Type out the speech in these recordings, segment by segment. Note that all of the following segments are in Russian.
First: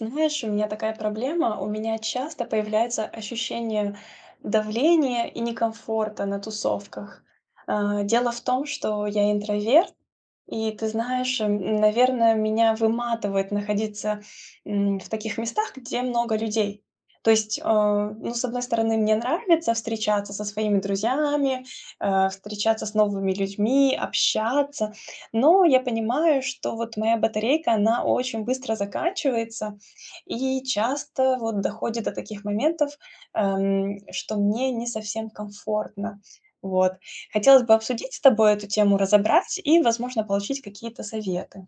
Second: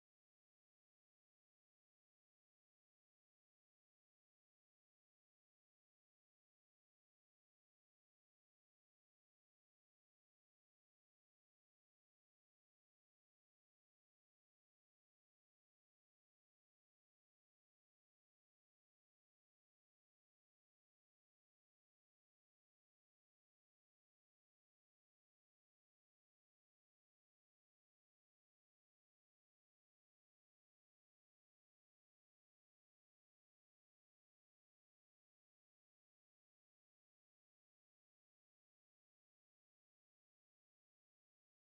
Ты знаешь, у меня такая проблема, у меня часто появляется ощущение давления и некомфорта на тусовках. Э, дело в том, что я интроверт, и ты знаешь, м, наверное, меня выматывает находиться, м, в таких местах, где много людей. То есть, а, ну, с одной стороны, мне нравится встречаться со своими друзьями, э, встречаться с новыми людьми, общаться, но я понимаю, что вот моя батарейка, она очень быстро заканчивается, и часто вот доходит до таких моментов, эм, что мне не совсем комфортно. Вот. Хотелось бы обсудить с тобой эту тему, разобрать и, возможно, получить какие-то советы.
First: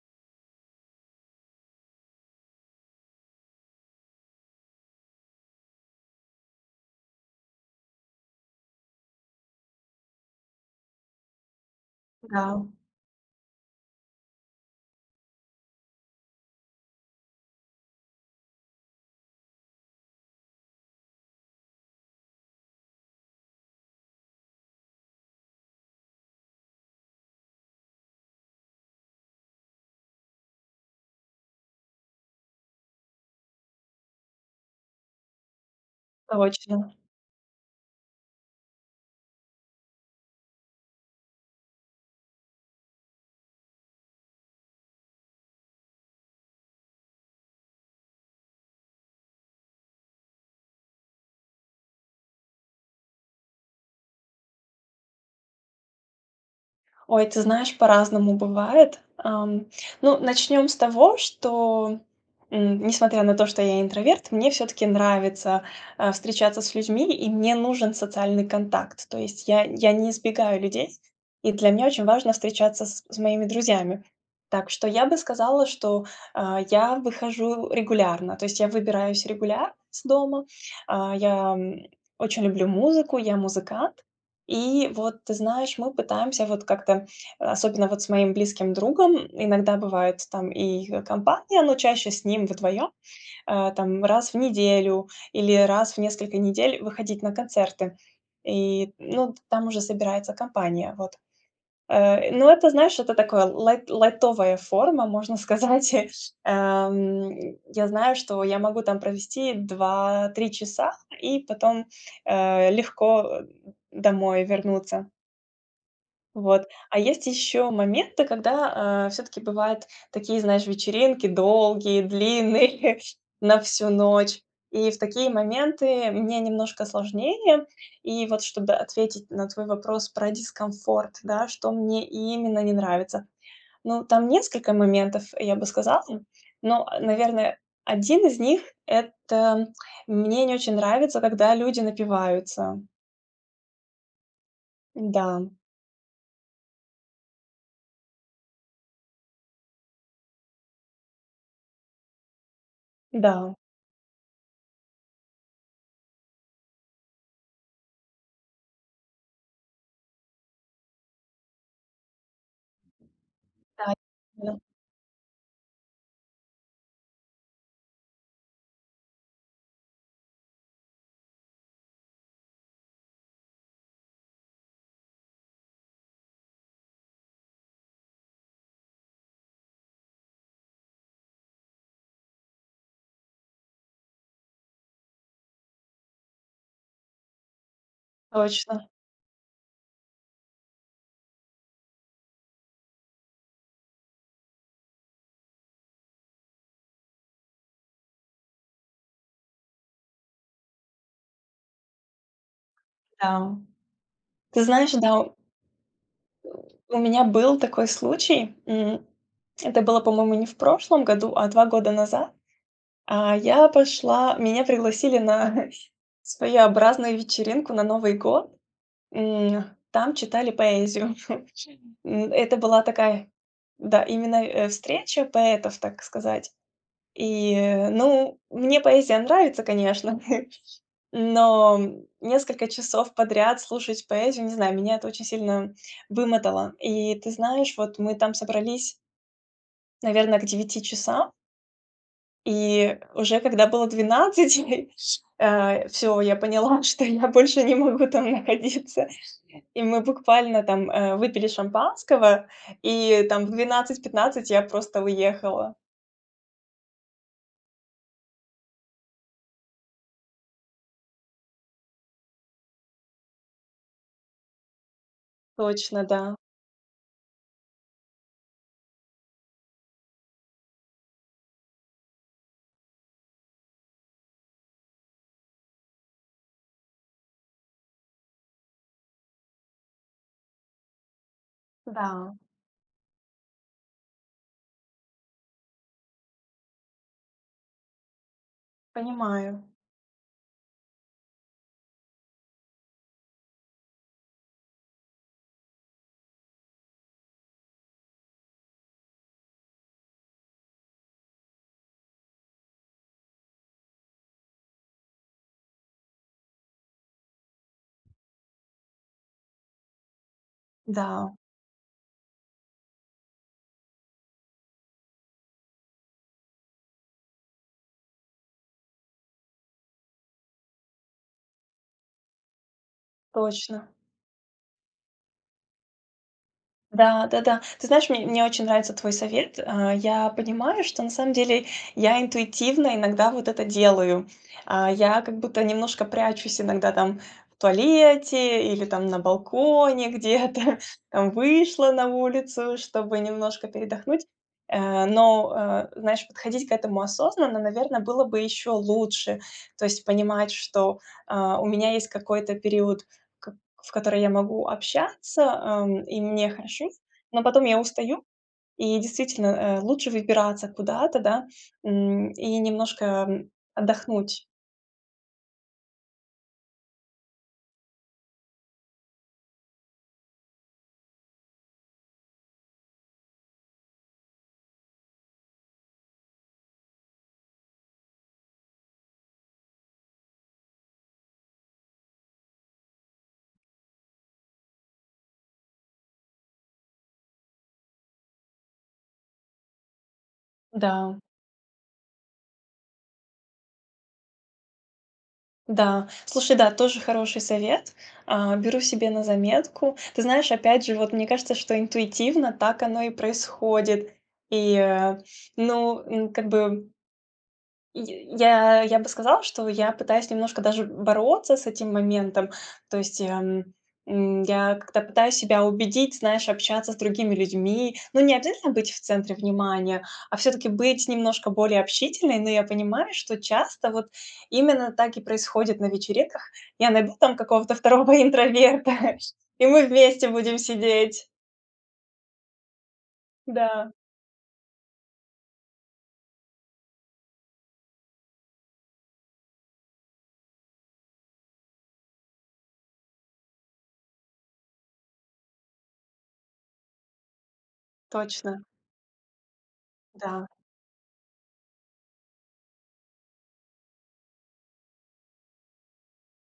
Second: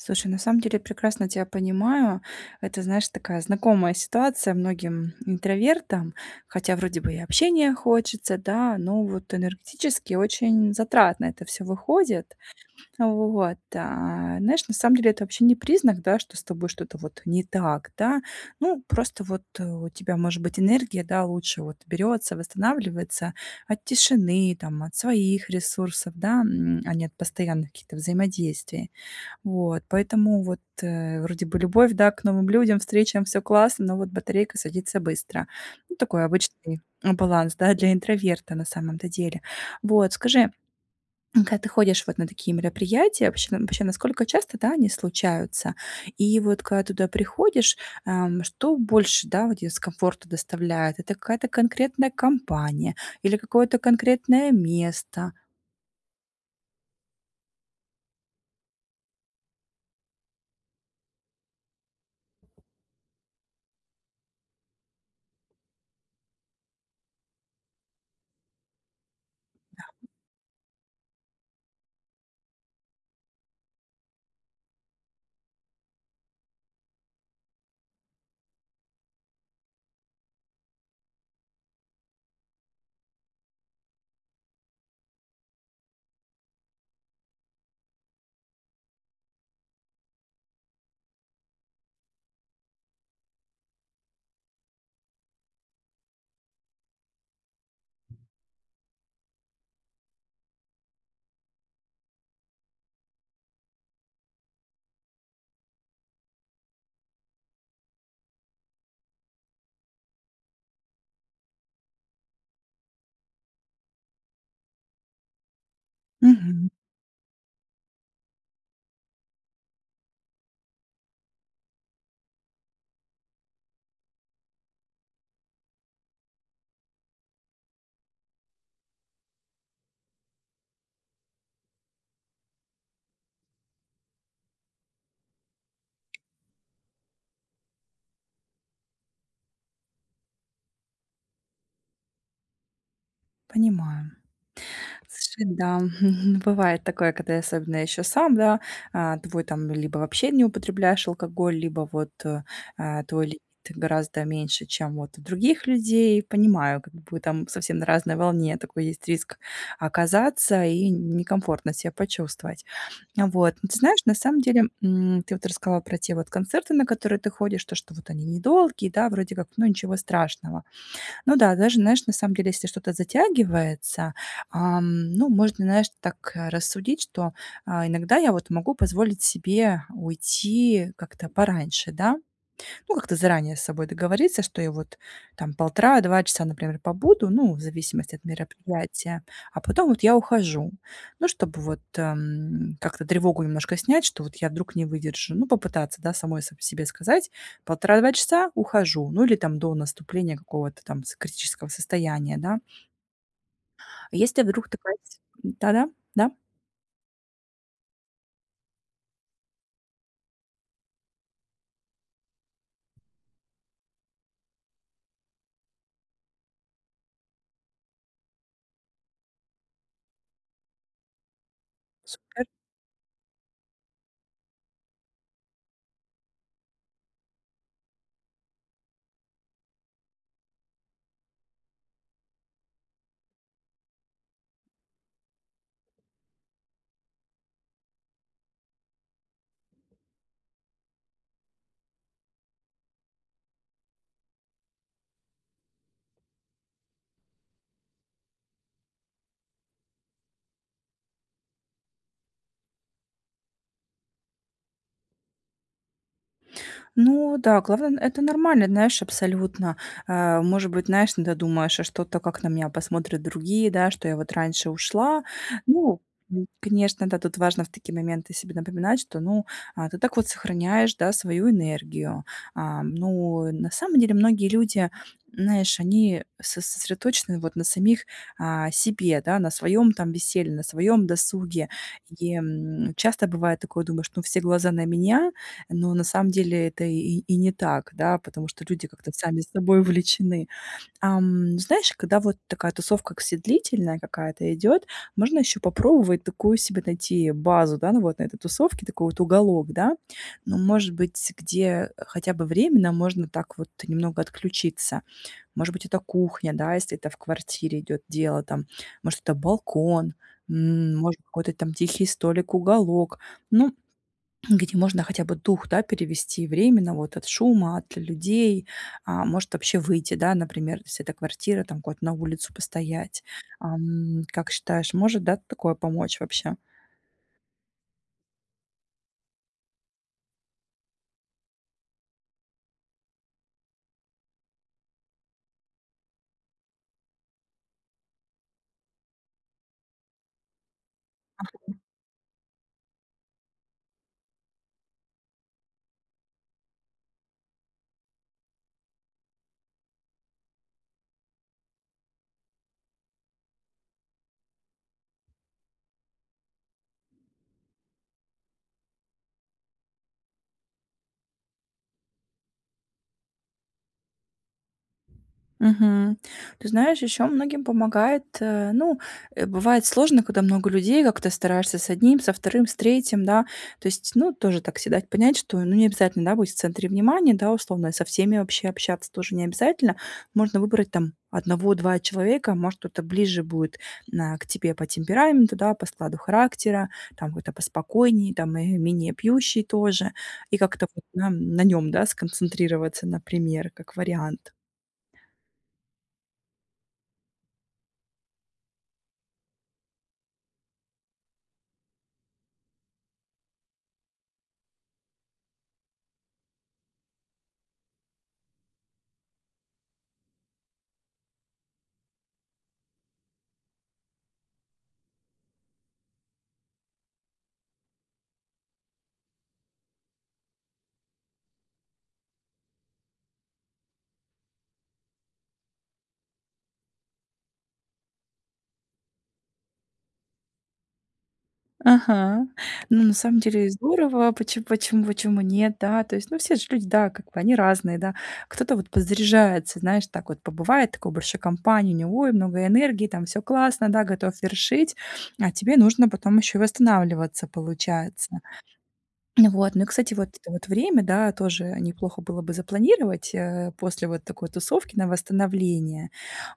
Слушай, на самом деле я прекрасно тебя понимаю. Это, знаешь, такая знакомая ситуация многим, интровертам, хотя вроде бы и общения хочется, да. Но вот энергетически очень затратно это всё выходит. Да. Вот. А, знаешь, на самом деле это вообще не признак, да, что с тобой что-то вот не так, да. Ну, просто вот у тебя, может быть, энергия, да, лучше вот берётся, восстанавливается от тишины, там, от своих ресурсов, да, м, а не от постоянных каких-то взаимодействий. Вот, поэтому вот вроде бы любовь, да, к новым людям, встречам, всё классно, но вот батарейка садится быстро. Ну, такой обычный Точно. баланс, да, для интроверта на самом-то деле. Вот скажи, м, когда ты ходишь вот на такие мероприятия, вообще вообще насколько часто, да, они случаются? И вот когда туда приходишь, эм, что больше, да, вот дискомфорт доставляет? Это какая-то конкретная компания или какое-то конкретное место? Ой, ты знаешь, по-разному бывает. Ам, ну начнем с того, что, м, несмотря на то, что я интроверт, мне всё-таки нравится, а, встречаться с людьми, и мне нужен социальный контакт. То есть, я Да. я не избегаю людей, и для меня очень важно встречаться с с моими друзьями. Так что я бы сказала, что, а, я выхожу регулярно, то есть я выбираюсь регулярно из дома. А, я, м, очень люблю музыку, я- музыкант. И вот, ты знаешь, мы пытаемся вот как-то, особенно вот с моим близким другом, иногда бывает там и компания, но чаще с ним вдвоем, а, там, раз в неделю или раз в несколько недель выходить на концерты. И, ну, там уже собирается компания, вот. Э, ну это, знаешь, это такое, лайт лайтовая форма, можно сказать. Ам, я знаю, что я могу там провести 2-3 часа и потом, э, легко, э, домой вернуться. Вот. Мгм. А есть еще моменты, когда, а, всё-таки бывают такие, знаешь, вечеринки долгие, длинные на всю ночь. И в такие моменты мне немножко сложнее. И вот, чтобы ответить на твой вопрос про дискомфорт, да, что мне именно не нравится. Ну, там несколько моментов, я бы сказала, но, наверное, 1 из них- это- мне не очень нравится, когда люди напиваются. Понимаю. Слушай, Н-да. да, хм, хм, бывает такое, когда и особенно ещё сам, да, а, твой там либо вообще не употребляешь алкоголь, либо вот, э, э, твой ли Да. ты гораздо меньше, чем вот у других людей. Понимаю, как бы вы там совсем на разной волне. Такой есть риск оказаться и некомфортно ся почувствовать. Вот. Но, ты Дат знаешь, на самом ну деле, м, ты вот рассказала про те вот концерты, на которые ты ходишь. То, что вот они не долгие, да, вроде как- ну ничего страшного. Ну да, даже, знаешь, на самом деле, если что-то затягивается, ам, ну, можно, знаешь, так рассудить, что, а, иногда я вот могу позволить себе уйти как-то пораньше, да. Ну, как-то заранее с собой договориться, что я вот там 1,5-2 часа, например, побуду. Ну, в зависимости от Точно. мероприятия, а потом вот я ухожу. Ну, чтобы вот, эм, как-то тревогу немножко снять, что вот я вдруг не выдержу. Ну, попытаться, да, самой с себе сказать: "1,5-2 часа- ухожу". Ну, или там до наступления какого-то там с критического состояния, да. Да. Если Ты вдруг ты знаешь, пать да. Да-да, да. У меня был такой случай. М, это было, по-моему, не в прошлом году, а 2 года назад. А, я пошла меня пригласили на своеобразную вечеринку на Новый год. М, там читали поэзию. Скарь Это была такая Да, именно, э, встреча поэтов, так сказать. И, ну мне поэзия нравится, конечно. Но, м, несколько часов подряд слушать поэзию- не знаю, меня это очень сильно вымотало. И, ты знаешь, вот мы там собрались наверно, к 9 часам. И уже когда было 12, э, ш э, всё, я поняла, что я больше не могу там находиться, и мы буквально там, э, выпили шампанского и, там, в 12:15 я просто уехала. Ну да, главное- это нормально, знаешь, абсолютно. Э, может быть, знаешь, иногда думаешь: "А что-то, как на меня посмотрят другие, да, что я вот раньше ушла?" Ну, Точно, да. м, конечно, да, тут важно в такие моменты себе напоминать, что, ну, а, ты так вот сохраняешь, да, свою энергию. А, ну, на самом деле, многие люди, знаешь, они со сосредоточены вот на самих, а, себе, да, на своем там веселье, на своем досуге. И, Да. м, часто бывает такое, думаешь: "Ну все глаза на меня". Но на самом деле это и и не так, да, потому что люди как-то сами Понимаю. собой увлечены. Ам, знаешь, когда вот такая тусовка к се длительная какая-то идет, можно еще попробовать такую себе найти базу, да, на вот этой тусовке, такой вот уголок, да. Ну, может быть, где хотя бы временно можно так вот немного отключиться. Может быть, это кухня, да, если это в квартире идет дело там. Может, это балкон, м, может, Да. какой-то там тихий столик, уголок. Ну, где можно хотя бы дух, да, перевести временно вот от шума, от людей, а, может вообще выйти, да, например, если эта квартира, там куда-то на улицу постоять. Точно. Ам, как считаешь, может, да, такое помочь вообще? Да-да-да, ты знаешь, мне мне очень нравится твой совет. Э, я понимаю, что на самом деле я интуитивно иногда вот это делаю, а, я как будто немножко прячусь иногда, там в туалете или там на балконе где-то, там, Ага. вышла на улицу, чтобы немножко передохнуть. Э, но, э, знаешь, подходить к этому осознанно, наверно, было бы еще лучше, то есть понимать что, э, у меня есть какой-то период, в ко в который я могу общаться, эм, и мне хорошо, но потом я устаю и, действительно, э, лучше выбираться куда-то, да, м, и немножко, м, отдохнуть. Мгм. Ты знаешь, еще многим помогает, э, ну э, бывает сложно, когда много людей. Как-то стараешься с 1, со 2, с 3, да. То есть, ну тоже так се дать понять, что, ну, не обязательно, да, быть в центре внимания, да, условно, со всеми вообще общаться тоже не обязательно. Можно выбрать там 1-2 человека, может, кто-то ближе будет на к тебе по темпераменту, да, по складу характера, там какой-то поспокойнее, там, э, менее пьющий тоже. И как-то вот Да. на на нём, да, сконцентрироваться, например, как вариант. Да, слушай, да, тоже хороший совет, а, беру себе на заметку. Ты знаешь, опять же, вот мне кажется, что интуитивно так оно и происходит. И, э, ну ну как бы И я я бы сказала, что я пытаюсь немножко даже бороться с этим моментом, то есть я, м, м, я как-то пытаюсь себя убедить, знаешь, общаться с другими людьми. Но не обязательно быть в центре внимания, а всё-таки быть немножко более общительной. Но я понимаю, что часто вот именно так и происходит на вечеринках. Я найду там какого-то второго интроверта, и мы вместе будем сидеть. Ага, ну, на самом деле Да. здорово, почем почем почему нет, да? То есть, ну, все же люди, да, как бы они разные, да. Кто-то вот подзаряжается, знаешь, так вот побывает, такой большой компании, у него, ой, много энергии, там всё классно, да, готов вершить, а тебе нужно потом ещё и восстанавливаться, получается. Точно. Ну вот. Ну кстати, вот Да. это вот время, да, тоже неплохо было бы запланировать, э, после вот такой тусовки на восстановление.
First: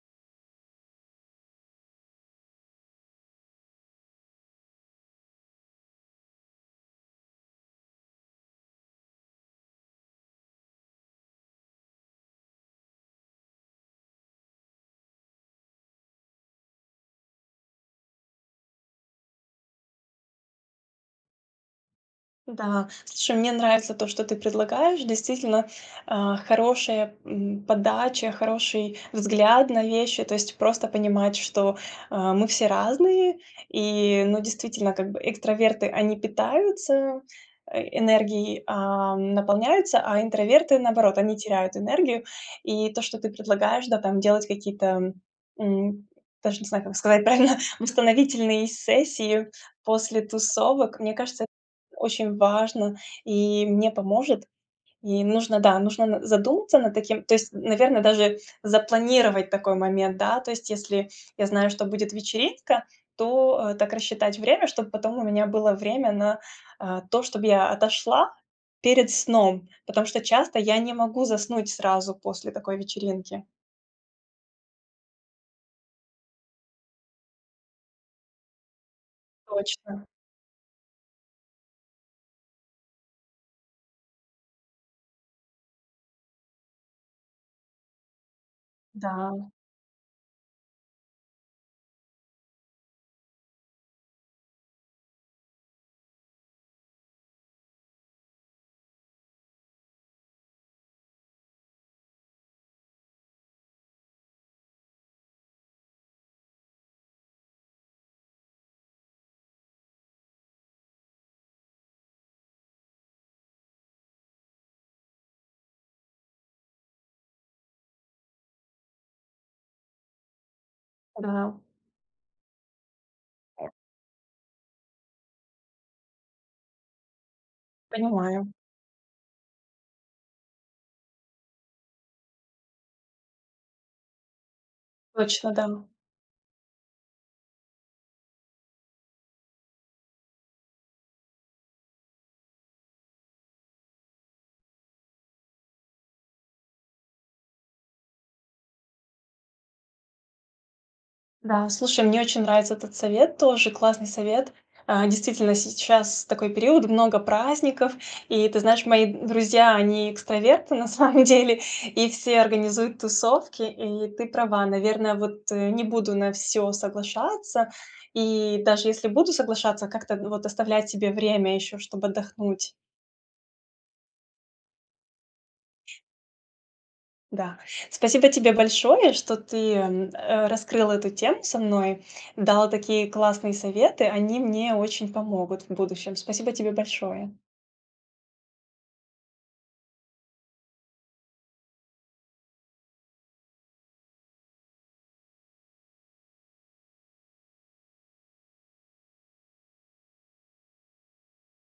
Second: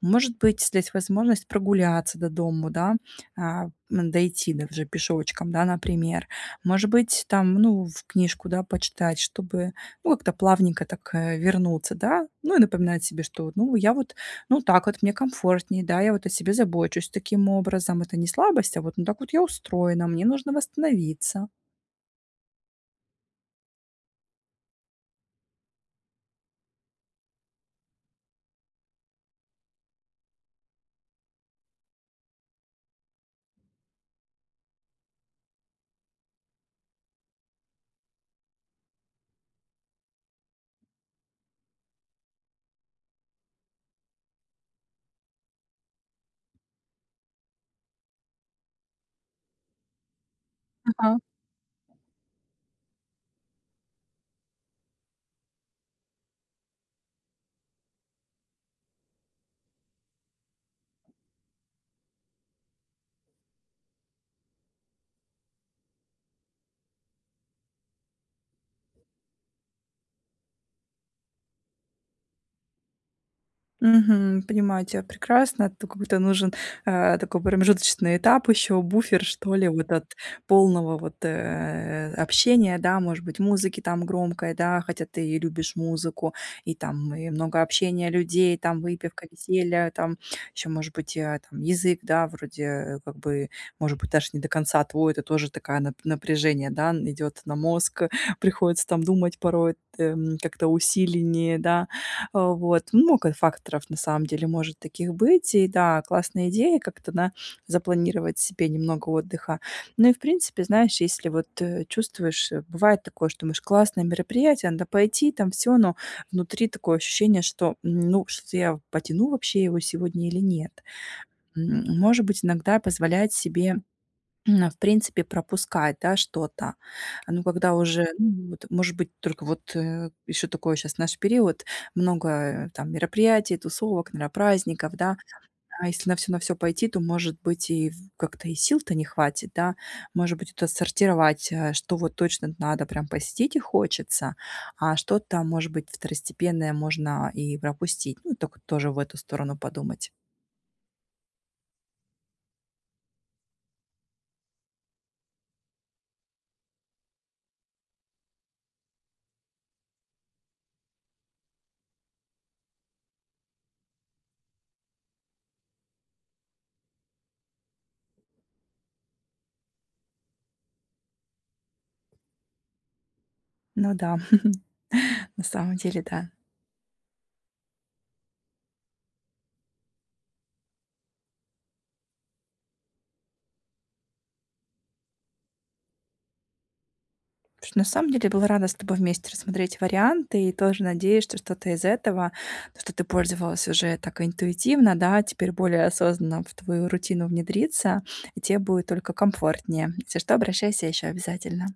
Может быть, здесь возможность прогуляться до дому, да, а, м, дойти до уже пешочком, да, например. Может быть, там, ну, в книжку, да, почитать, чтобы, ну, как-то плавненько так, э, вернуться, да. Ну и напоминать себе, что вот, ну, я вот, ну так вот мне комфортней, да, я вот о себе забочусь таким образом, это не слабость, а вот ну так вот я устроена, мне нужно восстановиться. Да, слушай, мне нравится то, что ты предлагаешь. Действительно, э, хорошая, м, подача, хороший взгляд на вещи, то есть просто понимать, что, а, мы все разные и ну, действительно, как бы экстраверты- они питаются, э, энергией, а, наполняются, а интроверты, наоборот, они теряют энергию. И то, что ты предлагаешь, да, там делать какие-то, м, даже не знаю, как сказать правильно, восстановительные сессии после тусовок, мне Ага. кажется, эт очень важно и мне поможет. И нужно, да, нужно н задуматься над таким, то есть, наверно, даже запланировать такой момент, да, то есть если я знаю, что будет вечеринка, то так рассчитать время, чтоб потом у меня было время на, а, то, чтоб я отошла перед сном, потому что часто я не могу заснуть сразу после такой вечеринки. Мгм, понимаю тя прекрасно, тут как будто нужен, э, такой промежуточный этап, ещё буфер, что ли, вот Точно. от полного вот, э, общения, да, может быть, музыки там громкой, да, хотя ты и любишь музыку, и там и много общения людей, там выпивка, Да. веселье, там ещё может быть и, а, там язык, да, вроде, э, как бы, может быть, даже не до конца твой, это тоже такая нап напряжение, да, идёт на мозг, приходится там думать порой там как-то усиленнее, да, вот. Много факторов, на самом деле, может таких быть. И да, классная идея- как-то, да, запланировать себе немного отдыха. Ну и в принципе, знаешь, если вот чувствуешь бывает такое, что думаешь, классное мероприятие, надо пойти, там всё. Но внутри такое ощущение, что, ну, что-то я потяну вообще его сегодня или нет? Да. М, может быть, иногда позволять себе, м, а, в принципе пропускать, да, что-то. Ну, когда уже, ну Понимаю. вот может быть только вот, э, ещё такое щас, знаешь, период, много там мероприятий, тусовок, наверно, праздников, да. Точно, да. А если на всё на всё пойти, то, может быть, и в как-то и сил-то не хватит, да. Может быть, это сортировать, э, что вот точно надо прям посетить и хочется, а что там, может быть, второстепенное можно и пропустить. Ну, так вот тоже в эту сторону подумать. Да, слушай, мне очень нравится этот совет, тоже классный совет. Э, действительно, сейчас такой период, много праздников, и ты знаешь, мои друзья, они экстраверты на самом деле, и все организуют тусовки, и ты права, наверное, вот не буду на всё соглашаться и, даже если буду соглашаться, как-то вот оставлять себе время еще, чтоб отдохнуть. Ну да, на самом деле, да. Да. Спасибо тебе большое, что ты, м, э, раскрыл эту тему со мной, дал такие классные советы, они мне очень помогут в будущем. Спасибо тебе большое! Потому что на самом деле была рада с тобой вместе рассмотреть варианты и тоже надеюсь, что что-то из этого, что ты пользовалась уже так интуитивно, да, теперь более осознанно в твою рутину внедрится и те будет только комфортнее. Если что, обращайся еще обязательно!